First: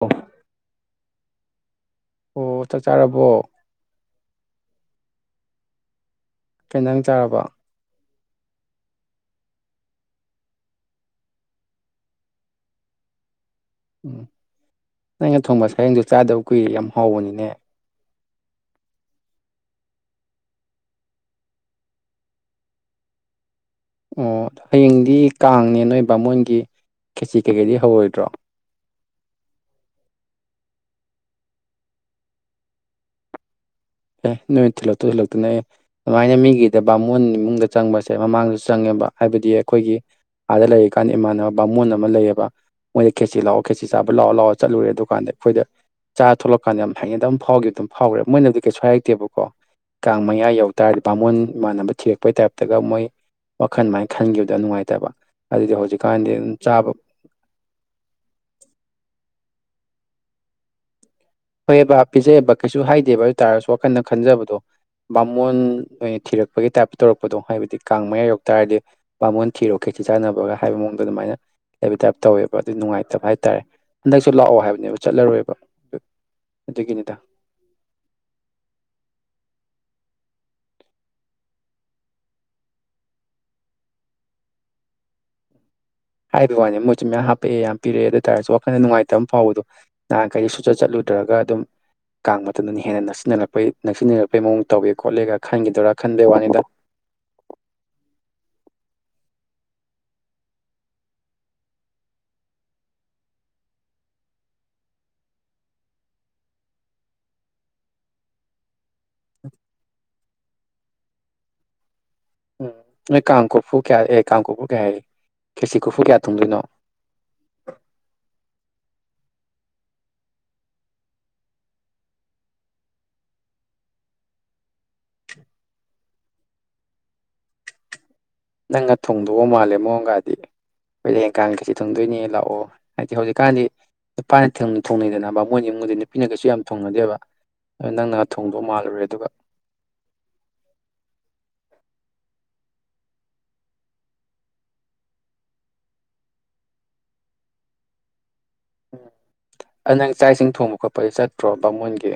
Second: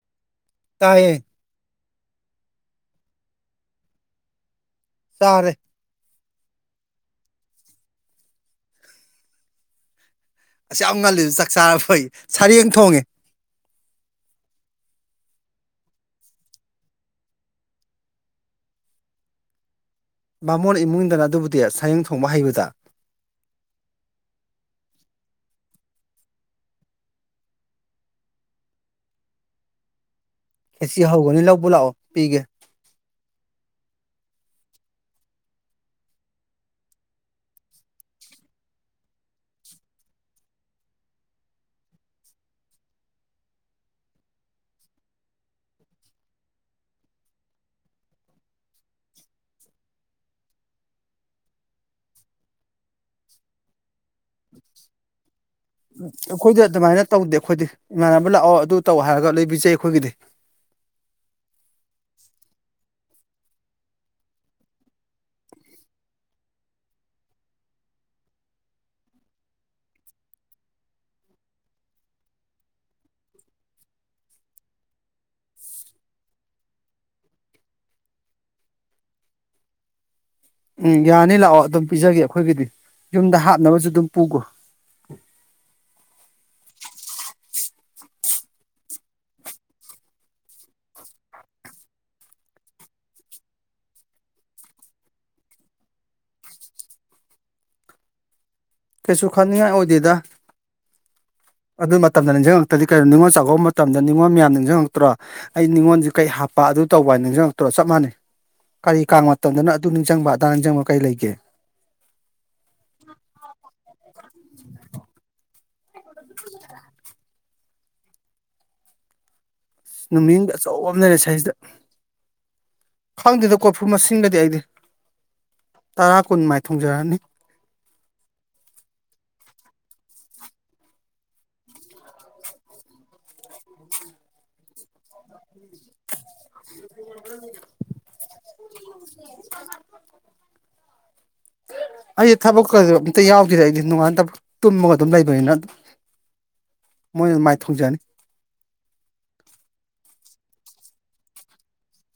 ꯑꯣ ꯇꯥꯏꯌꯦ ꯑꯣ ꯆꯥꯛ ꯆꯥꯔꯕꯣ ꯁꯥꯔꯦ ꯀꯩꯅ ꯅꯪ ꯆꯥꯔꯕ ꯑꯁ ꯌꯥꯝ ꯉꯜꯂꯤꯗꯨ ꯆꯥꯛ ꯆꯥꯔ ꯐꯩ ꯁꯔꯦꯡ ꯊꯣꯡꯉꯦ ꯎꯝ ꯅꯪꯩꯅ ꯊꯣꯡꯕ ꯁꯔꯦꯡꯗꯨ ꯆꯥꯗꯕ ꯀꯨꯏꯦ ꯌꯥꯝ ꯍꯥꯎꯕꯅꯤꯅꯦ ꯕꯥꯃꯣꯟ ꯏꯃꯨꯡ ꯏꯗꯅ ꯑꯗꯨꯕꯨꯗꯤ ꯁꯌꯦꯡ ꯊꯣꯡꯕ ꯍꯩꯕꯗ ꯑꯣ ꯍꯌꯦꯡꯗꯤ ꯀꯥꯡꯅꯦ ꯅꯣꯏ ꯕꯥ ꯃꯣꯏꯒꯤ ꯈꯦꯆꯤ ꯀꯩꯀꯩꯗꯤ ꯍꯧꯔꯣꯏꯗ꯭ꯔꯣ ꯀꯦꯁꯤ ꯍꯧꯒꯅꯤ ꯂꯧꯕ ꯂꯥꯛꯑꯣ ꯄꯤꯒꯦ ꯑꯦ ꯅꯨꯃꯤꯠ ꯊꯤꯜꯂꯛꯇꯨ ꯊꯤꯜꯂꯛꯇꯨꯅ ꯑꯦ ꯑꯗꯨꯃꯥꯏꯅ ꯃꯤꯒꯤꯗ ꯕꯥꯃꯣꯟ ꯏꯃꯨꯡꯗ ꯆꯪꯕꯁꯦ ꯃꯃꯥꯡꯗꯁꯨ ꯆꯪꯉꯦꯕ ꯍꯥꯏꯕꯗꯤ ꯑꯩꯈꯣꯏꯒꯤ ꯑꯥꯗ ꯂꯩꯔꯤꯀꯥꯟꯗ ꯏꯃꯥꯟꯅꯕ ꯕꯥꯃꯣꯟ ꯑꯃ ꯂꯩꯌꯦꯕ ꯃꯣꯏꯅ ꯈꯦꯠꯆ ꯂꯥꯛꯑꯣ ꯈꯦꯆꯦ ꯆꯥꯕ ꯂꯥꯛꯑꯣ ꯂꯥꯛꯑꯣ ꯆꯠꯂꯨꯔꯦ ꯑꯗꯨꯀꯥꯟꯗ ꯑꯩꯈꯣꯏꯗ ꯆꯥ ꯊꯂꯛꯀꯥꯟꯗ ꯌꯥꯝ ꯍꯥꯏꯅꯗ ꯑꯗꯨꯝ ꯐꯥꯎꯈꯤꯕ ꯑꯗꯨꯝ ꯐꯥꯎꯈꯦ ꯃꯣꯏꯅꯗꯤ ꯀꯩꯁꯨ ꯍꯥꯏꯔꯛꯇꯦꯕꯀꯣ ꯀꯥꯡ ꯃꯌꯥ ꯌꯧ ꯇꯥꯔꯗꯤ ꯕꯥꯃꯣꯟ ꯏꯃꯥꯟꯅꯕ ꯊꯤꯔꯛꯄꯩ ꯇꯥꯏꯞꯇꯒ ꯃꯣꯏ ꯋꯥꯈꯟꯃꯥꯏꯅ ꯈꯟꯈꯤꯕꯗꯣ ꯅꯨꯡꯉꯥꯏꯇꯕ ꯑꯗꯨꯗꯤ ꯍꯧꯖꯤꯛꯀꯥꯟꯗꯤ ꯑꯗꯨꯝ ꯑꯩꯈꯣꯏꯗꯤ ꯆꯥꯕ ꯑꯗꯨꯃꯥꯏꯅ ꯇꯧꯗꯦ ꯑꯩꯈꯣꯏꯗꯤ ꯏꯃꯥꯟꯅꯕ ꯂꯥꯛꯑꯣ ꯑꯗꯨ ꯇꯧ ꯍꯥꯏꯔꯒ ꯂꯩꯕꯤꯖꯩ ꯑꯩꯈꯣꯏꯒꯤꯗꯤ ꯐꯣꯏꯑꯦꯕꯕꯥ ꯄꯤꯖꯩꯑꯕ ꯀꯩꯁꯨ ꯍꯥꯏꯗꯦꯕ ꯑꯗꯨ ꯇꯥꯔꯁꯨ ꯋꯥꯈꯜꯟꯅ ꯈꯟꯖꯕꯗꯣ ꯕꯥꯃꯣꯟ ꯑꯣꯏꯅ ꯊꯤꯔꯛꯄꯒꯤ ꯇꯥꯏꯞꯇ ꯇꯧꯔꯛꯄꯗꯣ ꯍꯥꯏꯕꯗꯤ ꯀꯥꯡ ꯃꯌꯥ ꯌꯧꯛꯇꯔꯗꯤ ꯄꯥꯃꯣꯟ ꯊꯤꯔꯣ ꯈ ꯀꯩꯆꯠ ꯆꯥꯟꯅꯕꯒ ꯍꯥꯏꯕ ꯃꯑꯣꯡꯗ ꯑꯗꯨꯃꯥꯏꯅ ꯂꯩꯕ ꯇꯥꯏꯞ ꯇꯧꯋꯦꯕ ꯑꯗꯨ ꯅꯨꯡꯉꯥꯏꯇꯕ ꯍꯥꯏꯇꯥꯔꯦ ꯍꯟꯗꯛꯁꯨ ꯂꯥꯛꯑꯣ ꯍꯥꯏꯕꯅꯦꯕ ꯆꯠꯂꯔꯣꯏꯦꯕ ꯑꯗꯨꯒꯤꯅꯤꯗ ꯎꯝ ꯌꯥꯅꯤ ꯂꯥꯛꯑꯣ ꯑꯗꯨꯝ ꯄꯤꯖꯒꯦ ꯑꯩꯈꯣꯏꯒꯤꯗꯤ ꯌꯨꯝꯗ ꯍꯥꯞꯅꯕꯁꯨ ꯑꯗꯨꯝ ꯄꯨꯈꯣ ꯍꯥꯏꯕ ꯋꯥꯅꯤ ꯃꯣꯏꯁꯨ ꯃꯌꯥꯝ ꯍꯥꯄꯛꯑꯦ ꯌꯥꯝ ꯄꯤꯔꯛꯑꯦ ꯑꯗꯨ ꯑꯣꯏꯇꯥꯔꯁꯨ ꯋꯥꯈꯜ ꯅꯨꯡꯉꯥꯏꯇꯕ ꯐꯥꯎꯕꯗꯣ ꯅꯍꯥꯟꯈꯩ ꯁꯨꯆꯠ ꯆꯠꯂꯨꯗ꯭ꯔꯒ ꯑꯗꯨꯝ ꯀꯥꯡ ꯃꯇꯝꯗꯅ ꯍꯦꯟꯅ ꯅꯛꯁꯤꯟꯅꯔꯛꯄꯩ ꯅꯛꯁꯤꯟꯅꯔꯛꯄꯩ ꯃꯑꯣꯡ ꯇꯧꯋꯦ ꯈꯣꯠꯂꯦꯒ ꯈꯟꯈꯤꯗꯣꯏꯔꯥ ꯈꯟꯕꯩ ꯋꯥꯅꯤꯗ ꯀꯩꯁꯨ ꯈꯟꯅꯤꯡꯉꯥꯏ ꯑꯣꯏꯗꯦꯗ ꯑꯗꯨ ꯃꯇꯝꯗ ꯅꯤꯡꯖꯪꯉꯛꯇ꯭ꯔꯗꯤ ꯀꯩꯅꯣ ꯅꯤꯡꯉꯣꯜꯆꯥꯛꯀꯧꯕ ꯃꯇꯝꯗ ꯅꯤꯡꯉꯣꯜ ꯃꯌꯥꯝ ꯅꯤꯡꯁꯤꯡꯉꯛꯇ꯭ꯔꯣ ꯑꯩ ꯅꯤꯡꯉꯣꯟꯖꯤ ꯀꯩ ꯍꯥꯞꯄ ꯑꯗꯨ ꯇꯧꯕ ꯍꯥꯏ ꯅꯤꯡꯁꯤꯡꯉꯛꯇꯔꯣ ꯆꯞ ꯃꯥꯟꯅꯩ ꯀꯔꯤ ꯀꯥꯡ ꯃꯇꯝꯗꯅ ꯑꯗꯨ ꯅꯤꯡꯖꯪꯕ ꯑꯗꯥ ꯅꯤꯡꯖꯪꯕ ꯀꯔꯤ ꯂꯩꯒꯦ ꯎꯝ ꯅꯣꯏ ꯀꯥꯡ ꯀꯐꯨ ꯀꯌꯥ ꯑꯦ ꯀꯥꯡ ꯀꯐꯨ ꯀꯌꯥ ꯍꯥꯏ ꯈꯦꯆꯤ ꯀꯣꯔꯐꯨ ꯀꯌꯥ ꯊꯣꯡꯗꯣꯏꯅꯣ ꯅꯨꯃꯤꯠꯌꯨꯡꯕꯤ ꯑꯆꯧꯕ ꯑꯃ ꯂꯩꯔꯦ ꯁꯩꯁꯤꯗ ꯈꯪꯗꯦꯗ ꯀꯣꯔꯐꯨ ꯃꯁꯤꯡꯒꯗꯤ ꯑꯩꯗꯤ ꯇꯔꯥ ꯀꯨꯟ ꯃꯥꯏ ꯊꯣꯡꯖꯔꯛꯑꯅꯤ ꯅꯪꯅ ꯊꯣꯡꯗꯧꯒ ꯃꯥꯜꯂꯦ ꯃꯑꯣꯡꯒꯥꯗꯤ ꯑꯩꯈꯣꯏꯗꯤ ꯍꯌꯦꯡ ꯀꯥꯡ ꯈꯦꯆꯤ ꯊꯣꯡꯗꯣꯏꯅꯦ ꯂꯥꯛꯑꯣ ꯍꯥꯏꯗꯤ ꯍꯧꯖꯤꯛꯀꯥꯟꯗꯤ ꯅꯨꯄꯥꯅ ꯊꯣꯡ ꯊꯣꯡꯅꯩꯗꯅ ꯕꯥꯃꯣꯟ ꯌꯨꯝꯒꯗꯤ ꯅꯨꯄꯤꯅ ꯀꯩꯁꯨ ꯌꯥꯝ ꯊꯣꯡꯅꯗꯦꯕ ꯑꯗꯨ ꯅꯪꯅ ꯊꯣꯡꯗꯧ ꯃꯥꯜꯂꯨꯔ [inaudible] [inaudible] ꯑꯩꯗꯤ ꯊꯕꯛꯀ ꯑꯝꯇ ꯌꯥꯎꯗꯦꯗ ꯑꯩꯗꯤ ꯅꯣꯡꯉꯥꯟꯕꯗꯩ ꯅꯨꯃꯤꯠ ꯇꯥꯕꯧ ꯇꯨꯝꯃꯒ ꯑꯗꯨꯝ ꯂꯩꯕꯅꯤꯅ ꯃꯣꯏꯅ ꯑꯗꯨ ꯃꯥꯏ ꯊꯣꯡꯖꯅꯤ ꯎꯝ ꯑꯗꯣ ꯅꯪ ꯆꯥꯛ ꯏꯁꯤꯡ ꯊꯣꯡꯕ ꯈꯣꯠꯄꯗꯤ ꯆꯠꯇ꯭ꯔꯣ ꯕꯥꯃꯣꯟꯒꯤ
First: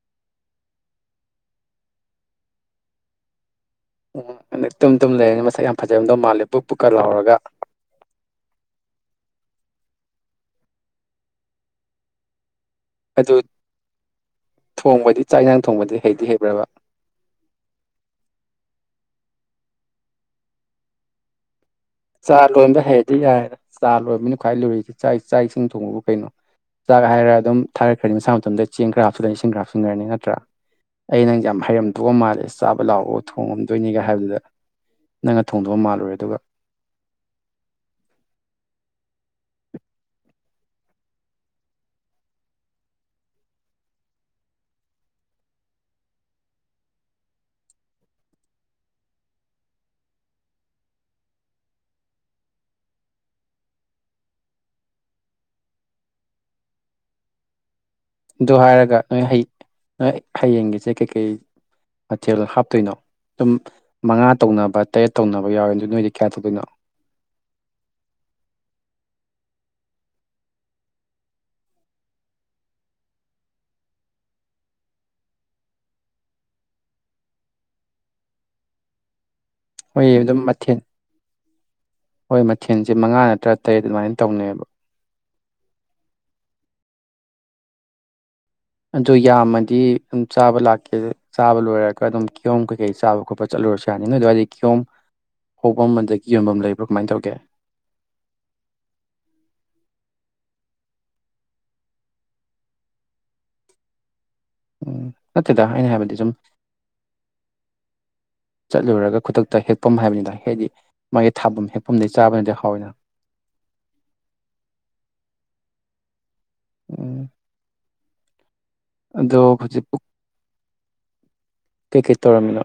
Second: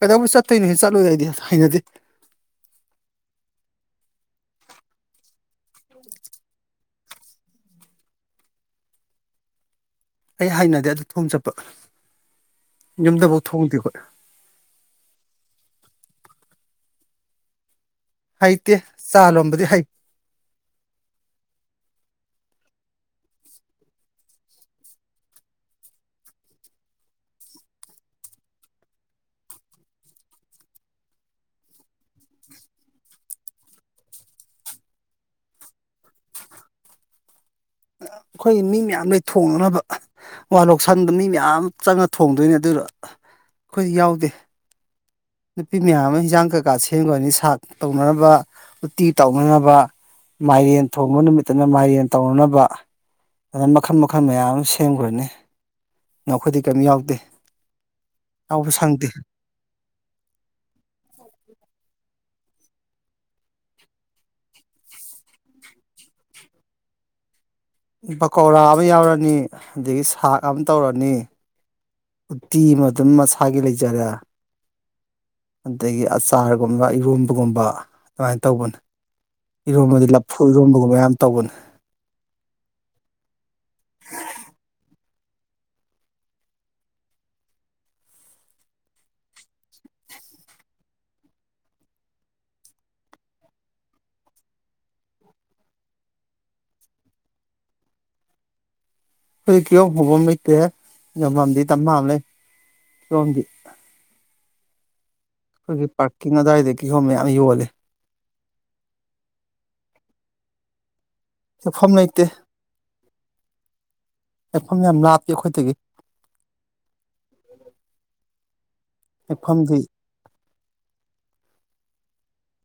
ꯀꯩꯗꯧꯕꯩ ꯆꯠꯇꯣꯏꯅꯣ ꯍꯦ ꯆꯠꯂꯣꯏ ꯑꯩꯗꯤ ꯍꯩꯅꯗꯦ ꯎ ꯇꯨꯝ ꯇꯨꯝ ꯂꯩꯔꯅꯤ ꯃꯁꯛ ꯌꯥꯝ ꯐꯖꯔꯝꯗꯧ ꯃꯥꯜꯂꯦ ꯕꯨꯞ ꯕꯨꯞꯀ ꯂ ꯂꯥꯎꯔꯒ ꯑꯩ ꯍꯥꯏꯅꯗꯦ ꯑꯗꯨ ꯊꯣꯡ ꯆꯠꯄ ꯑꯗꯨ ꯌꯨꯝꯗꯐꯧ ꯊꯣꯡꯗꯦꯈꯣꯏ ꯊꯣꯡꯕꯗꯤ ꯆꯥꯛ ꯏꯟꯁꯥꯡ ꯊꯣꯡꯕꯗꯤ ꯍꯩꯗꯤ ꯍꯩꯕ꯭ꯔꯥꯕ ꯍꯩꯇꯦ ꯆꯥ ꯂꯣꯝꯕꯗꯤ ꯍꯩ ꯆꯥ ꯂꯣꯟꯕ ꯍꯩꯔꯗꯤ ꯌꯥꯔꯦꯗ ꯆꯥ ꯂꯣꯟꯕꯅꯤ ꯈ꯭ꯋꯥꯏ ꯂꯨꯔꯤꯁꯦ ꯆꯥꯛ ꯏꯁꯤꯡ ꯊꯣꯡꯕꯕꯨ ꯀꯩꯅꯣ ꯆꯥꯛ ꯍꯥꯏꯔꯒ ꯑꯗꯨꯝ ꯊꯥꯒꯠꯈ꯭ꯔꯅꯤ ꯃꯁꯥ ꯃꯇꯣꯝꯗ ꯆꯦꯡ ꯈꯔ ꯍꯥꯞꯆꯤꯜꯂꯅꯤ ꯏꯁꯤꯡ ꯈꯔ ꯍꯥꯞꯆꯤꯟꯂꯅꯤ ꯅꯠꯇ꯭ꯔꯥ ꯑꯩ ꯅꯪꯁꯦ ꯌꯥꯝ ꯍꯩꯔꯝꯗꯧꯒ ꯃꯥꯜꯂꯦ ꯆꯥꯕ ꯂꯥꯛꯑꯣ ꯊꯣꯡꯉꯝꯗꯣꯏꯅꯤꯒ ꯍꯥꯏꯕꯗꯨꯗ ꯅꯪꯅ ꯊꯣꯡꯗꯧ ꯃꯥꯜꯂꯨꯔꯦ ꯑꯗꯨꯒ ꯑꯩꯈꯣꯏꯒꯤ ꯃꯤ ꯃꯌꯥꯝ ꯂꯩ ꯊꯣꯡꯅꯅꯕ ꯋꯥꯔꯣꯛꯁꯪꯗ ꯃꯤ ꯃꯌꯥꯝ ꯆꯪꯉ ꯊꯣꯡꯗꯣꯏꯅꯦ ꯑꯗꯨꯗ ꯑꯩꯈꯣꯏꯗꯤ ꯌꯥꯎꯗꯦ ꯅꯨꯄꯤ ꯃꯌꯥꯝ ꯑꯃ ꯍꯤꯟꯖꯥꯡ ꯀꯩꯀꯥ ꯁꯦꯝꯒ꯭ꯔꯅꯤ ꯁꯥꯛ ꯇꯧꯅꯅꯕ ꯎꯇꯤ ꯇꯧꯅꯅꯕ ꯃꯥꯏꯔꯦꯟ ꯊꯣꯡꯕ ꯅꯨꯃꯤꯠꯇꯅ ꯃꯥꯏꯔꯦꯟ ꯇꯧꯅꯅꯕ ꯑꯗꯨꯅ ꯃꯈꯜ ꯃꯈꯜ ꯃꯌꯥꯝ ꯑꯃ ꯁꯦꯝꯒ꯭ꯔꯅꯤ ꯅ ꯑꯩꯈꯣꯏꯗꯤ ꯀꯔꯤꯝ ꯌꯥꯎꯗꯦ ꯑꯗꯨ ꯌꯥꯎꯕ ꯍꯥꯏꯔꯒ ꯁꯪꯗꯦ ꯅꯣꯏ ꯍꯩ ꯅꯣꯡ ꯍꯌꯦꯡꯒꯤꯁꯦ ꯀꯩꯀꯩ ꯃꯊꯦꯜ ꯍꯥꯞꯇꯣꯏꯅꯣ ꯑꯗꯨꯝ ꯃꯉꯥ ꯇꯧꯅꯕ ꯇꯔꯦꯠ ꯇꯧꯅꯕ ꯌꯥꯎꯋꯤ ꯑꯗꯨ ꯅꯣꯏꯗꯤ ꯀꯌꯥ ꯇꯧꯗꯣꯏꯅꯣ ꯄꯀꯧꯔꯥ ꯑꯃ ꯌꯥꯎꯔꯅꯤ ꯑꯗꯒꯤ ꯁꯥꯥꯛ ꯑꯃ ꯇꯧꯔꯅꯤ ꯎꯇꯤ ꯑꯃ ꯑꯗꯨꯝ ꯃꯁꯥꯒꯤ ꯂꯩꯖꯔꯦ ꯑꯗꯒꯤ ꯑꯆꯥꯔꯒꯨꯝꯕ ꯏꯔꯣꯝꯕꯒꯨꯝꯕ ꯑꯗꯨꯃꯥꯏꯅ ꯇꯧꯕꯅꯦ ꯍꯣꯏ ꯏꯔꯣꯟꯕꯗꯤ ꯑꯗꯨꯝ ꯂꯐꯨ ꯃꯊꯦꯜ ꯏꯔꯣꯟꯕꯒꯨꯝꯕ ꯌꯥꯝ ꯇꯧꯕꯅꯦ ꯍꯣꯏ ꯃꯊꯦꯜꯁꯦ ꯃꯉꯥ ꯅꯠꯇ꯭ꯔꯥ ꯇꯔꯦꯠ ꯑꯗꯨꯃꯥꯏꯅ ꯇꯧꯅꯩꯕ ꯑꯣ ꯌꯥꯝꯃꯗꯤ ꯑꯗꯨꯝ ꯆꯥꯕ ꯂꯥꯛꯀꯦ ꯑꯗꯨ ꯆꯥꯕ ꯂꯣꯏꯔꯒ ꯑꯗꯨꯝ ꯀꯤꯌꯣꯝ ꯀꯩꯀꯩ ꯆꯥꯕ ꯈꯣꯠꯄ ꯆꯠꯂꯨꯔꯁꯨ ꯌꯥꯅꯤ ꯅꯣꯏ ꯑꯗꯨꯋꯥꯏꯗꯤ ꯀꯤꯍꯣꯝ ꯍꯧꯐꯝ ꯑꯗꯒꯤ ꯌꯣꯟꯐꯝ ꯂꯩꯕ꯭ꯔꯥ ꯀꯃꯥꯏꯅ ꯇꯧꯒꯦ ꯑꯩꯈꯣꯢꯗꯤ ꯀꯤꯍꯣꯝ ꯍꯧꯕꯝ ꯂꯩꯇꯦ ꯌꯣꯟꯐꯝꯗꯤ ꯗꯃꯥ ꯑꯃ ꯂꯩ ꯀꯤꯍꯣꯝꯗꯤ ꯎꯝ ꯅꯠꯇꯦꯗ ꯑꯩꯅ ꯑꯩꯈꯣꯏꯒꯤ ꯍꯥꯏꯕꯗꯤ ꯁꯨꯝ ꯄꯥꯔꯀꯤꯡ ꯑꯗꯨꯋꯥꯏꯗ ꯀꯤꯍꯣꯝ ꯃꯌꯥꯝ ꯌꯣꯂꯤ ꯆꯠꯂꯨꯔꯒ ꯈꯨꯗꯛꯇ ꯍꯦꯛꯐꯝ ꯍꯥꯏꯕꯅꯤꯗ ꯍꯥꯏꯗꯤ ꯃꯥꯒꯤ ꯊꯥꯐꯝ ꯂꯩꯐꯝ ꯍꯦꯛꯐꯝꯗꯒꯤ ꯂꯩꯇꯦ ꯆꯥꯕꯅꯗꯤ ꯍꯥꯎꯋꯤꯅ ꯍꯦꯛꯐꯝ ꯌꯥꯝ ꯂꯥꯞꯄꯤ ꯑꯩꯈꯣꯏꯗꯒꯤ ꯎꯝ ꯑꯗꯣ ꯂꯩꯐꯝꯗꯤ ꯍꯧꯖꯤꯛꯄꯨ ꯀꯩꯀꯩ ꯇꯧꯔꯝꯃꯤꯅꯣ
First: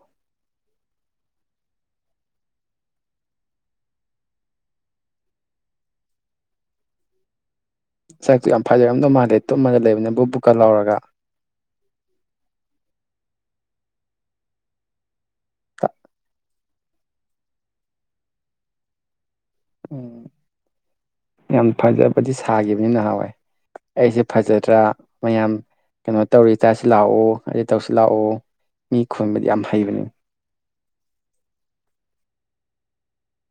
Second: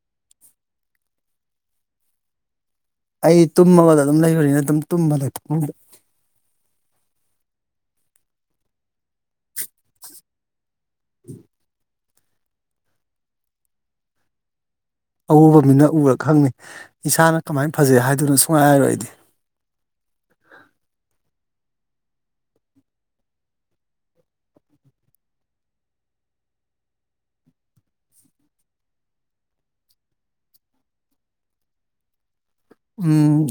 ꯑꯩ ꯇꯨꯝꯃꯒꯗ ꯑꯗꯨꯝ ꯂꯩꯕꯅꯤꯅ ꯑꯗꯨꯝ ꯇꯨꯝꯕꯅꯦ ꯇꯨꯝꯕ ꯁꯥꯛꯇꯤ ꯌꯥꯝ ꯐꯖꯔꯝꯗꯧ ꯃꯥꯜꯂꯦ ꯇꯨꯝꯃꯒꯗ ꯂꯩꯕꯅꯤꯅ ꯕꯨꯞ ꯕꯨꯞꯀ ꯂꯧꯔꯒ [inaudible] ꯑꯎꯕ ꯃꯤꯅ ꯎꯔ ꯈꯪꯅꯤ ꯏꯁꯥꯅ ꯀꯃꯥꯏꯅ ꯐꯖꯩ ꯍꯥꯏꯗꯣꯢꯅꯣ ꯁꯨꯡꯍꯥꯏ ꯍꯥꯏꯔꯣꯏ ꯑꯩꯗꯤ ꯎꯝ ꯌꯥꯝ ꯐꯖꯕꯗꯤ ꯁꯥꯈꯤꯕꯅꯤ ꯅꯍꯥꯟꯋꯥꯏ ꯑꯩꯁꯦ ꯐꯖꯗ꯭ꯔꯥ ꯃꯌꯥꯝ ꯀꯩꯅꯣ ꯇꯧꯔꯤ ꯏꯇꯥꯁꯤ ꯂꯥꯛꯑꯣ ꯑꯗ ꯇꯧꯔꯁꯤ ꯂꯥꯛꯑꯣ ꯃꯤ ꯈꯣꯏꯟꯕꯗꯤ ꯌꯥꯝ ꯍꯩꯕꯅꯤ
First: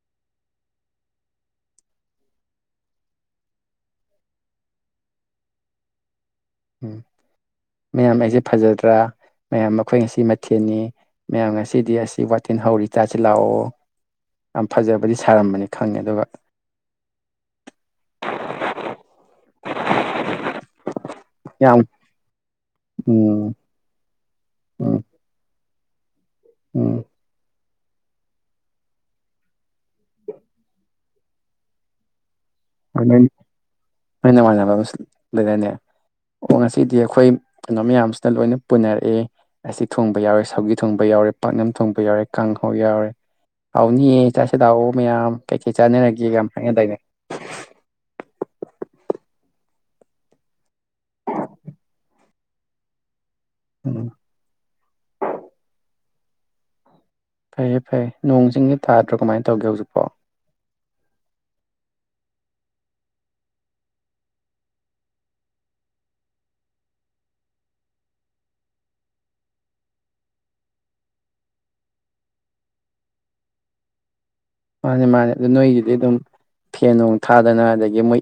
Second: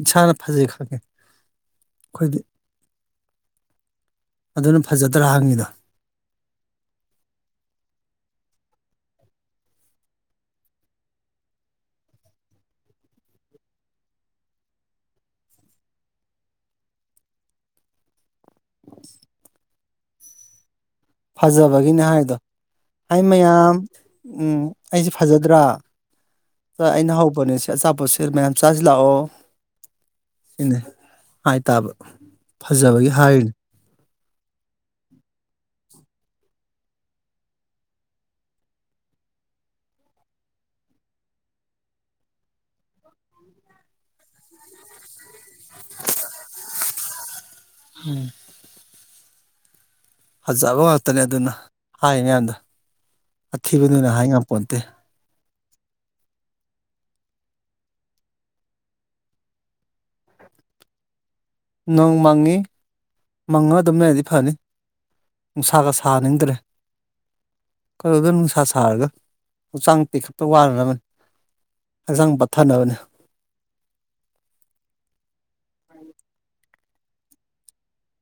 ꯏꯁꯥꯅ ꯐꯖꯩ ꯈꯪꯉꯦ ꯑꯩꯈꯣꯏꯗꯤ ꯑꯗꯨꯅ ꯐꯖꯗ꯭ꯔꯥ ꯍꯪꯉꯤꯗꯣ ꯎꯝ ꯃꯌꯥꯝ ꯑꯩꯁꯦ ꯐꯖꯗ꯭ꯔꯥ ꯃꯌꯥꯝ ꯃꯈꯣꯏ ꯉꯁꯤ ꯃꯊꯦꯜꯅꯤ ꯃꯌꯥꯝ ꯉꯁꯤꯗꯤ ꯑꯁꯤ ꯋꯥꯇꯤꯟ ꯍꯧꯔꯤ ꯇꯥꯁꯤ ꯂꯥꯛꯑꯣ ꯌꯥꯝ ꯐꯖꯕꯗꯤ ꯁꯥꯔꯝꯕꯅꯤ ꯈꯪꯉꯦ ꯑꯗꯨꯒ [inaudible] ꯌꯥꯝ ꯐꯖꯕꯒꯤꯅꯦ ꯍꯥꯏꯗꯣ ꯍꯥꯏ ꯎꯝ ꯃꯌꯥꯝ ꯎ ꯎꯝ ꯑꯩꯁꯦ ꯐꯖꯗ꯭ꯔꯥ ꯎꯝ ꯑꯩꯅ ꯍꯕꯅꯤ ꯑꯆꯥꯄꯣꯠꯁꯤ ꯃꯌꯥꯝ ꯆꯥꯁꯤꯂꯥꯛꯑꯣ ꯁꯤꯅꯦ ꯍꯥꯏꯇꯥꯕ ꯐꯖꯕꯒꯤ ꯍꯥꯏꯔꯤꯅꯤ ꯃ ꯃꯥꯂ ꯂꯩ ꯑꯣ ꯉꯁꯤꯗꯤ ꯑꯩꯈꯣꯏ ꯀꯩꯅꯣ ꯃꯌꯥꯝꯁꯤꯅ ꯂꯣꯏꯅ ꯄꯨꯅꯔꯛꯑꯦ ꯑꯁꯤ ꯊꯣꯡꯕ ꯌꯥꯎꯔꯦ ꯁꯥꯎꯒꯤ ꯊꯣꯡꯕ ꯌꯥꯎꯔꯦ ꯄꯥꯛꯅꯝ ꯊꯣꯡꯕ ꯌꯥꯎꯔꯦ ꯀꯥꯡꯍꯧ ꯌꯥꯎꯔꯦ ꯍꯥꯎꯅꯤꯌꯦ ꯆꯥꯁꯤꯦꯗꯥꯥꯛꯑꯣ ꯃꯌꯥꯝ ꯀꯩꯀꯩꯠ ꯆꯥꯅꯔꯒꯦ ꯀ ꯍꯥꯏꯅꯗꯅꯦ ꯎꯝ ꯐꯖꯕ ꯉꯥꯛꯇꯅꯦ ꯑꯗꯨꯅ ꯍꯥꯏꯉꯗꯣ ꯑꯀꯤꯕꯅꯤꯅ ꯎꯝ ꯍꯥꯏ ꯉꯥꯏꯥꯛ ꯄꯣꯟꯇꯦ ꯐꯩꯌꯦ ꯐꯩꯌꯦ ꯅꯣꯡ ꯆꯤꯡꯒꯤ ꯊꯥꯗ꯭ꯔꯣ ꯀꯃꯥꯏꯅ ꯇꯧꯒꯦ ꯍꯧꯖꯤꯛꯐꯣ ꯅꯣꯡ ꯃꯪꯉꯤ ꯃꯪꯉꯣ ꯑꯗꯨꯝ ꯂꯩꯔꯗꯤ ꯐꯅꯤ ꯅꯨꯡꯁꯥꯒ ꯁꯥꯅꯤꯡꯗ꯭ꯔꯦ ꯀꯩꯅꯣꯗ ꯅꯨꯡꯁꯥ ꯁꯥꯔꯒ ꯍꯛꯆꯥꯡꯇꯤ ꯈꯛꯇ ꯋꯥꯅꯔꯝꯅꯤ ꯍꯛꯆꯥꯡ ꯄꯠꯊꯥꯅꯕꯅꯦ ꯃꯥꯅꯦ ꯃꯥꯅꯦ ꯑꯗꯨ ꯅꯣꯏꯒꯤꯗꯤ ꯑꯗꯨꯝ ꯐꯦꯟ ꯅꯨꯡ ꯊꯥꯗꯅ ꯑꯗꯒꯤ ꯃꯣꯏ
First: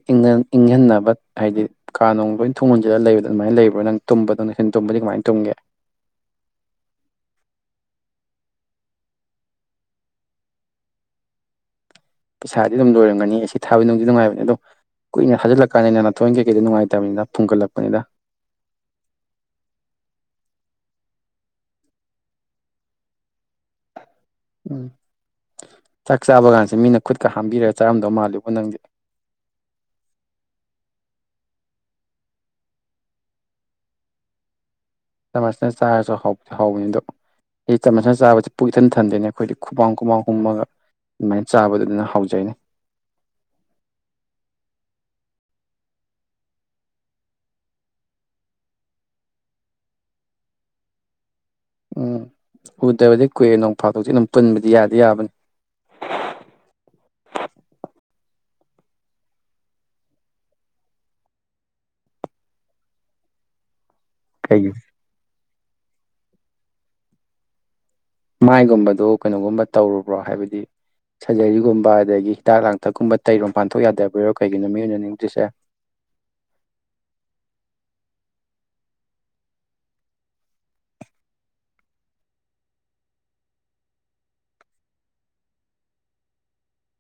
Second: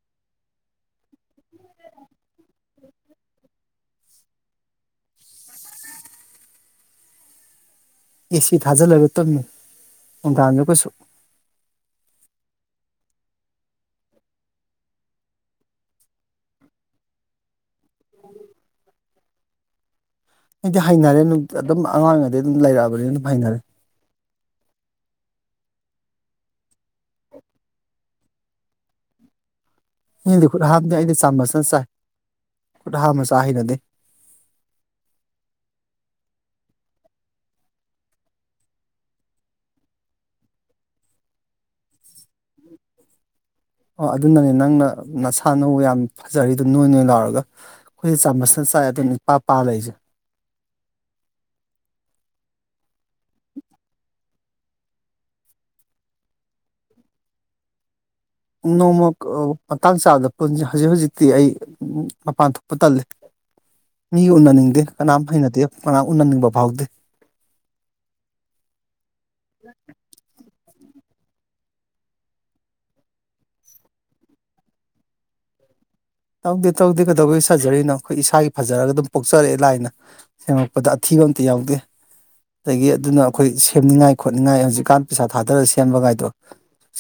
ꯏꯪꯍꯟꯅꯕ ꯍꯥꯏꯗꯤ ꯀꯥ ꯅꯅꯨꯡ ꯂꯣꯏ ꯊꯣꯡꯒꯣꯟꯁꯤꯜꯂ ꯂꯩꯕꯗꯣ ꯑꯗꯨꯃꯥꯏꯅ ꯂꯩꯕ꯭ꯔꯥ ꯅꯪ ꯇꯨꯝꯕꯗꯣ ꯅꯆꯤꯟ ꯇꯨꯝꯕꯗꯤ ꯀꯃꯥꯏꯅ ꯇꯨꯝꯒꯦ ꯑꯦꯁꯤ ꯊꯥꯖꯤꯜꯂꯒ ꯇꯝꯃꯤ ꯟꯒꯥꯥꯡꯗ ꯀꯩꯁꯨ ꯄꯩꯁꯥꯗꯤ ꯑꯗꯨꯝ ꯂꯣꯏꯔꯝꯒꯅꯤ ꯑꯁꯤ ꯊꯥꯕꯗꯅꯨꯡꯗꯤ ꯅꯨꯡꯉꯥꯏꯕꯅꯦ ꯑꯗꯣ ꯀꯨꯏꯅ ꯊꯖꯤꯜꯂꯀꯅꯤꯅ ꯅꯅꯥꯊꯣꯏ ꯀꯩꯀꯩꯗ ꯅꯨꯡꯉꯥꯏꯇꯕꯅꯤꯅ ꯐꯨꯡꯒꯠꯂꯛꯄꯅꯤꯅ ꯑꯩꯗꯤ ꯍꯩꯅꯔꯦ ꯑꯗꯨꯝ ꯑꯉꯥꯡꯉꯗꯤ ꯑꯗꯨꯝ ꯂꯩꯔꯛꯑꯕꯅꯤꯅ ꯑꯗꯨꯝ ꯍꯩꯅꯔꯦ ꯎꯝ ꯆꯥꯛ ꯆꯥꯕ ꯀꯥꯟꯁꯦ ꯃꯤꯅ ꯈꯨꯠꯀ ꯍꯥꯝꯕꯤꯔꯒ ꯆꯥꯔꯝꯗꯧ ꯃꯥꯜꯂꯦꯕꯣ ꯅꯪꯗꯤ ꯃꯤꯗꯤ ꯈꯨꯠ ꯍꯥꯝꯗꯤꯦ ꯑꯩꯗꯤ ꯆꯥꯝꯃꯁꯅ ꯆꯥꯏ ꯈꯨꯠ ꯍꯥꯝꯃ ꯆꯥ ꯍꯔꯗꯤꯦ ꯆꯃꯅ ꯆꯥꯔꯁꯨ ꯍ ꯍꯧꯕꯅꯤ ꯑꯗꯨꯣ ꯑꯩ ꯇꯝ ꯃꯁꯅ ꯆꯥꯕꯁꯤ ꯄꯨꯛ ꯏꯊꯟ ꯊꯟꯗꯣꯏꯅꯦ ꯑꯩꯈꯣꯏꯗꯤ ꯈꯨꯃꯥꯡ ꯈꯨꯃꯥꯡ ꯍꯨꯝꯃꯒ ꯑꯗꯨꯃꯥꯏꯅ ꯆꯥꯕꯗꯨ ꯑꯗꯨꯅ ꯍꯥꯎꯖꯩꯅꯤ ꯑꯣ ꯑꯗꯨꯅꯅꯦ ꯅꯪꯅ ꯅꯁꯥꯅꯧ ꯌꯥꯝ ꯐꯖꯔꯤꯗꯣ ꯅꯣꯏ ꯅꯣꯏ ꯂꯥꯎꯔꯒ ꯑꯩꯈꯣꯏꯦ ꯆꯥꯃꯁꯅ ꯆꯥꯏ ꯑꯗꯨ ꯅꯤꯄꯥ ꯄꯥ ꯂꯩꯔꯤꯁꯦ ꯎꯝ ꯎꯗꯕꯗꯤ ꯀꯨꯏꯑꯦ ꯅꯣꯡꯐꯗꯣꯛꯖꯤ ꯑꯗꯨꯝ ꯄꯨꯟꯕꯗꯤ ꯌꯥꯗꯤ ꯌꯥꯕꯅꯤ ꯅꯣꯡꯃ ꯃꯇꯥꯡ ꯆꯥꯗ ꯄꯨꯟꯁꯤ ꯍꯧꯖꯤꯛ ꯍꯧꯖꯤꯛꯇꯤ ꯑꯩ ꯃꯄꯥꯟ ꯊꯣꯛꯄ ꯇꯜꯂꯤ [inaudible] ꯃꯤ ꯎꯅꯅꯤꯡꯗꯦ ꯀꯅꯥꯝ ꯍꯩꯅꯗꯦ ꯀꯅꯥ ꯎꯅꯅꯤꯡꯕ ꯐꯥꯎꯗꯦ ꯃꯥꯏꯒꯨꯝꯕꯗꯣ ꯀꯩꯅꯣꯒꯨꯝꯕ ꯇꯧꯔꯨꯕ꯭ꯔꯣ ꯍꯥꯏꯕꯗꯤ ꯁꯔꯖꯔꯤꯒꯨꯝꯕ ꯑꯗꯒꯤ ꯍꯤꯗꯥꯛ ꯂꯥꯡꯊꯛꯀꯨꯝꯕ ꯇꯩꯔꯣꯝ ꯄꯥꯟꯊꯣꯛ ꯌꯥꯗꯕ ꯑꯣꯏꯔꯣ ꯀꯩꯒꯤꯅꯣ ꯃꯤ ꯑꯣꯏꯅ ꯅꯤꯡꯕꯗꯨꯁꯦ ꯇꯧꯗꯦ ꯇꯧꯗꯦ ꯀꯩꯗꯧꯕꯒꯤ ꯁꯔꯖꯔꯤꯅꯣ ꯑꯩꯈꯣꯏ ꯏꯁꯥꯒꯤ ꯐꯖꯔꯒ ꯑꯗꯨꯝ ꯄꯣꯛꯆꯔꯛꯑꯦ ꯂꯥꯏꯅ ꯁꯦꯝꯃꯛꯄꯗ ꯑꯊꯤꯕ ꯑꯝꯇ ꯌꯥꯎꯗꯦ ꯑꯗꯒꯤ ꯑꯗꯨꯅ ꯑꯩꯈꯣꯏ ꯁꯦꯝꯅꯤꯡꯉꯥꯏ ꯈꯣꯠꯅꯤꯡꯉꯥꯏ ꯍꯧꯖꯤꯛꯀꯥꯟ ꯄꯩꯁꯥ ꯊꯥꯗꯔꯒ ꯁꯦꯝꯕꯒꯥꯏꯗꯣ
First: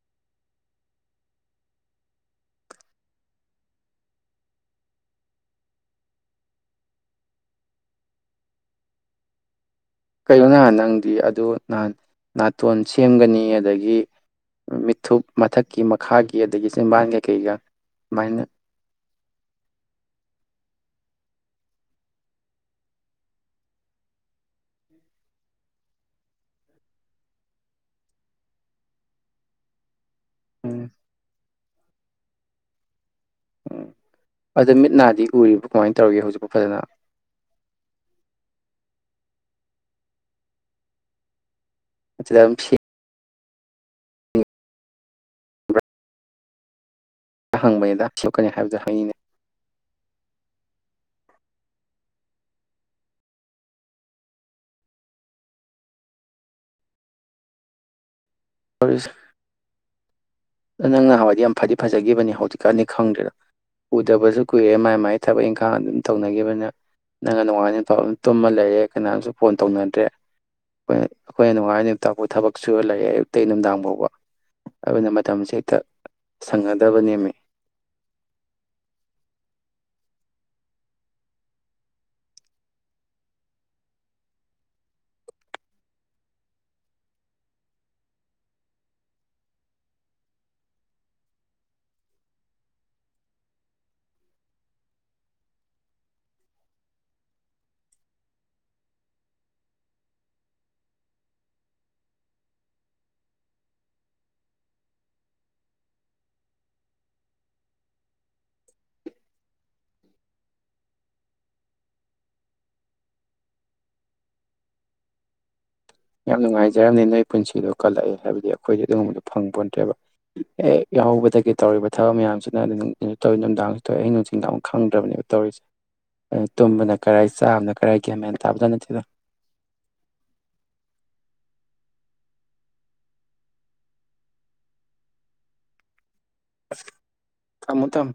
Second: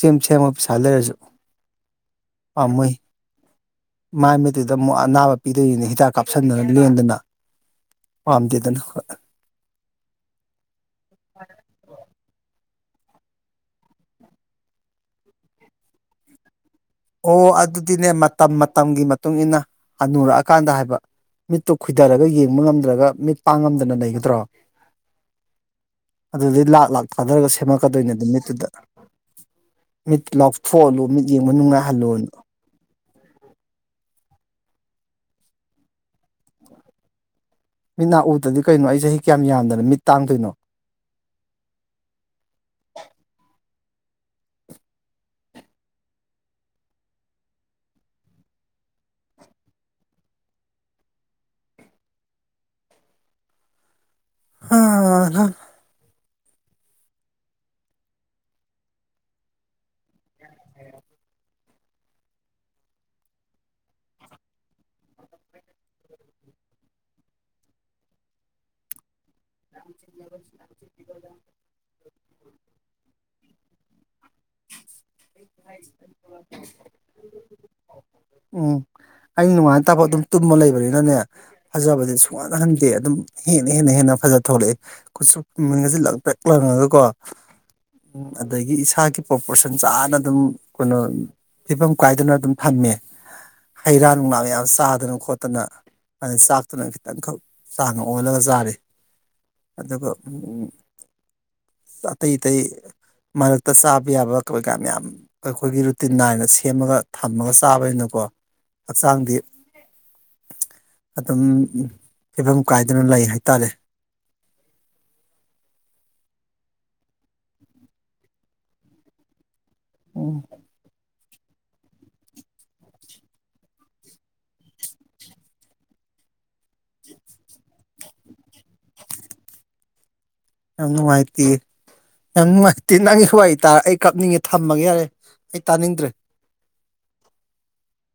ꯁꯦꯝ ꯁꯦꯝꯃ ꯁꯥ ꯂꯩꯔꯁꯨ ꯄꯥꯝꯃꯣꯏ ꯃꯥꯏ ꯃꯩꯇꯩꯗ ꯑꯃꯨꯛ ꯑꯅꯥꯕ ꯄꯤꯗꯣꯏꯅꯤ ꯍꯤꯗꯥꯛ ꯀꯥꯞꯁꯤꯟꯗꯅ ꯂꯦꯟꯗꯅ ꯄꯥꯝꯗꯦꯗꯅ ꯍꯣꯏ ꯀꯩꯅꯣ ꯅꯍꯥꯟ ꯅꯪꯗꯤ ꯑꯗꯨ ꯅꯍꯥꯟ ꯅꯥ- ꯇꯣꯟ ꯁꯦꯝꯒꯅꯤ ꯑꯗꯒꯤ ꯃꯤꯠꯊꯨꯞ ꯃꯊꯛꯀꯤ ꯃꯥ- ꯈꯥꯒꯤ ꯑꯗꯒꯤ ꯆꯤꯟꯕꯥꯟ ꯀꯩ ꯀꯩꯒꯥ ꯗꯃꯥꯏꯅ ꯇꯝꯒꯤ ꯃꯇꯨꯡ ꯏꯟꯅ ꯍꯅꯨꯔꯛꯑꯀꯥꯟꯗ ꯍꯥꯏꯕ ꯃꯤꯠꯇꯣ ꯈꯨꯏꯗꯔꯒ ꯌꯦꯡꯕ ꯉꯝꯗ꯭ꯔꯒ ꯃꯤꯠ ꯄꯥꯡ ꯉꯝꯗꯅ ꯂꯩꯒꯗ꯭ꯔꯣ ꯑꯗꯨꯗꯩ ꯂꯥꯛ ꯂꯥꯛ ꯊꯥꯗꯔꯒ ꯁꯦꯝꯃꯛꯀꯗꯣꯏꯅꯦ ꯑꯗꯨ ꯃꯤꯠꯇꯨꯗ ꯃꯤꯠ ꯎꯝ ꯂꯥꯎꯊꯣꯛꯍꯜꯂꯨ ꯃꯤꯠ ꯌꯦꯡꯕ ꯅꯨꯡꯉꯥꯏꯍꯜꯂꯣꯅ ꯎꯝ ꯑꯗꯣ ꯃꯤꯠ ꯅꯥꯗꯤ ꯎꯔꯤꯕꯣ ꯀꯃꯥꯏꯅ ꯇꯧꯔꯒꯦ ꯍꯧꯖꯤꯛꯄꯨ ꯐꯖꯅ ꯃꯤꯠ ꯅꯥ ꯎꯗ꯭ꯔꯗꯤ ꯀꯩꯅꯣ ꯑꯩ ꯆꯍꯤ ꯀꯌꯥꯝ ꯌꯥꯝꯗꯅ ꯃꯤꯠ ꯇꯥꯡꯗꯣꯏꯅꯣ [unintelligible] ꯍꯪꯕꯅꯤꯗꯥ ꯁꯣꯛꯀꯅꯤ ꯍꯥꯏꯕꯗꯨꯣ ꯍꯥꯏꯉꯤꯅꯦ [unintelligible] [unintelligible] ꯅꯪ ꯅꯍꯋꯥꯏꯗꯤ ꯌꯥꯝ ꯐꯗꯤ ꯐꯖꯒꯤꯈꯤꯕꯅꯦ ꯍꯧꯖꯤꯛꯀꯥꯟꯗ ꯈꯪꯗ꯭ꯔꯦꯗ ꯎꯗꯕꯁꯨ ꯀꯨꯏꯔꯦ ꯃꯥꯏ ꯃꯥꯏ ꯊꯕꯛ ꯏꯪꯈꯥꯡ ꯑꯗꯨꯝ ꯇꯧꯅꯈꯤꯕꯅ ꯅꯪꯅ ꯅꯣꯡꯉꯥꯟꯗꯩ ꯅꯨꯃꯤꯠꯇꯕꯥꯐꯥꯎ ꯇꯨꯝꯃ ꯂꯩꯔꯦ ꯀꯅꯥꯝꯁꯨ ꯐꯣꯟ ꯇꯧꯅꯗ꯭ꯔꯦ ꯑꯩꯈꯣꯏ- ꯑꯩꯈꯣꯏꯅ ꯅꯣꯡꯉꯥꯟꯕꯗꯩ ꯅꯨꯃꯤꯠꯇꯕꯐꯧ ꯊꯕꯛ ꯁꯨꯔ ꯂꯩꯔꯦ ꯑꯌꯨꯛꯇꯩ ꯅꯨꯡꯗꯥꯡ ꯐꯥꯎꯕ ꯑꯗꯨ ꯎꯝ ꯑꯩ ꯅꯣꯡꯉꯥꯟꯇꯥꯐꯧ ꯑꯗꯨꯝ ꯇꯨꯝꯃ ꯂꯩꯕꯅꯤꯅꯅꯦ ꯐꯖꯕꯁꯦ ꯁꯨꯛꯍꯟꯍꯟꯗꯦ ꯑꯗꯨꯝ ꯍꯦꯟꯅ ꯍꯦꯟꯅ ꯍꯦꯟꯅ ꯐꯖ ꯊꯣꯛꯂꯛꯑꯦ ꯈꯨꯠꯁꯨ ꯃꯨꯟꯅꯖꯤ ꯂꯪꯇ꯭ꯔꯤꯛ ꯂꯪꯉꯒꯀꯣ ꯎꯝ ꯑꯗꯒꯤ ꯏꯁꯥꯒꯤ ꯄꯣꯄꯔꯦꯁꯟ ꯆꯥꯅ ꯑꯗꯨꯝ ꯀꯩꯅꯣ ꯐꯤꯕꯝ ꯀꯥꯏꯗꯅ ꯑꯗꯨꯝ ꯊꯝꯃꯦ ꯍꯩ ꯔꯥ ꯅꯨꯡꯂꯥ ꯌꯥꯝ ꯆꯥꯗꯅ ꯈꯣꯠꯇꯅ ꯑꯗꯩ ꯆꯥꯛꯇꯨꯅ ꯈꯤꯇꯪꯈꯛ ꯆꯥꯡꯅ ꯑꯣꯜꯂꯒ ꯆꯥꯔꯦ ꯑꯗꯨꯒ ꯎꯝ ꯑꯇꯩ ꯑꯇꯩ ꯃꯔꯛꯇ ꯆꯥꯕ ꯌꯥꯕ ꯀꯩ ꯀꯥ ꯃꯌꯥꯝ ꯑꯩꯈꯣꯏꯒꯤ ꯔꯨꯇꯤꯟ ꯅꯥꯏꯅ ꯁꯦꯝꯃꯒ ꯊꯝꯃꯒ ꯆꯥꯕꯅꯤꯅꯀꯣ ꯍꯛꯆꯥꯡꯗꯤ ꯑꯗꯨꯝ ꯐꯤꯕꯝ ꯀꯥꯏꯗꯅ ꯂꯩ ꯍꯥꯏꯇꯥꯔꯦ ꯌꯥꯝ ꯅꯨꯡꯉꯥꯏꯖꯔꯝꯅꯤ ꯅꯣꯏ ꯄꯨꯟꯁꯤꯗꯣ ꯀꯜꯂꯛꯑꯦ ꯍꯥꯏꯕꯗꯤ ꯑꯩꯈꯣꯏꯗꯤ ꯑꯗꯨꯒꯨꯝꯕꯗꯣ ꯐꯪꯄꯣꯟꯇꯦꯕ ꯎꯝ ꯑꯦ ꯌꯥꯎꯧꯕꯗꯒꯤ ꯇꯧꯔꯤꯕ ꯊꯕꯛ ꯃꯌꯥꯝꯁꯤꯅ ꯅꯨꯡꯇꯤꯒꯤ ꯇꯧꯋꯦ ꯅꯨꯡꯗꯥꯡꯁꯨ ꯇꯧꯋꯦ ꯑꯍꯤꯡ ꯅꯨꯡꯆꯤꯟꯗꯥꯡ ꯑꯃꯨꯛ ꯈꯪꯗ꯭ꯔꯕꯅꯦꯕ ꯇꯧꯔꯤꯁꯦ ꯇꯨꯝꯕꯅ ꯀꯔꯥꯏ ꯆꯥꯕꯅ ꯀꯔꯥꯏ ꯒ꯭ꯌꯥꯟ ꯃꯦꯅ ꯇꯥꯕꯖꯥꯠ ꯅꯠꯇꯦꯗꯥ ꯌꯥꯝ ꯅꯨꯡꯉꯥꯏꯇꯦ ꯌꯥꯝ ꯅꯨꯡꯉꯥꯏꯇꯦ ꯅꯪꯒꯤ ꯋꯔꯤ ꯇꯥꯔ ꯑꯩ ꯀꯞꯅꯤꯡꯉꯦ ꯊꯝꯃꯒꯦ ꯌꯥꯔꯦ ꯑꯩ ꯇꯥꯅꯤꯡꯗ꯭ꯔꯦ ꯊꯝꯃꯨ ꯊꯝꯃꯨ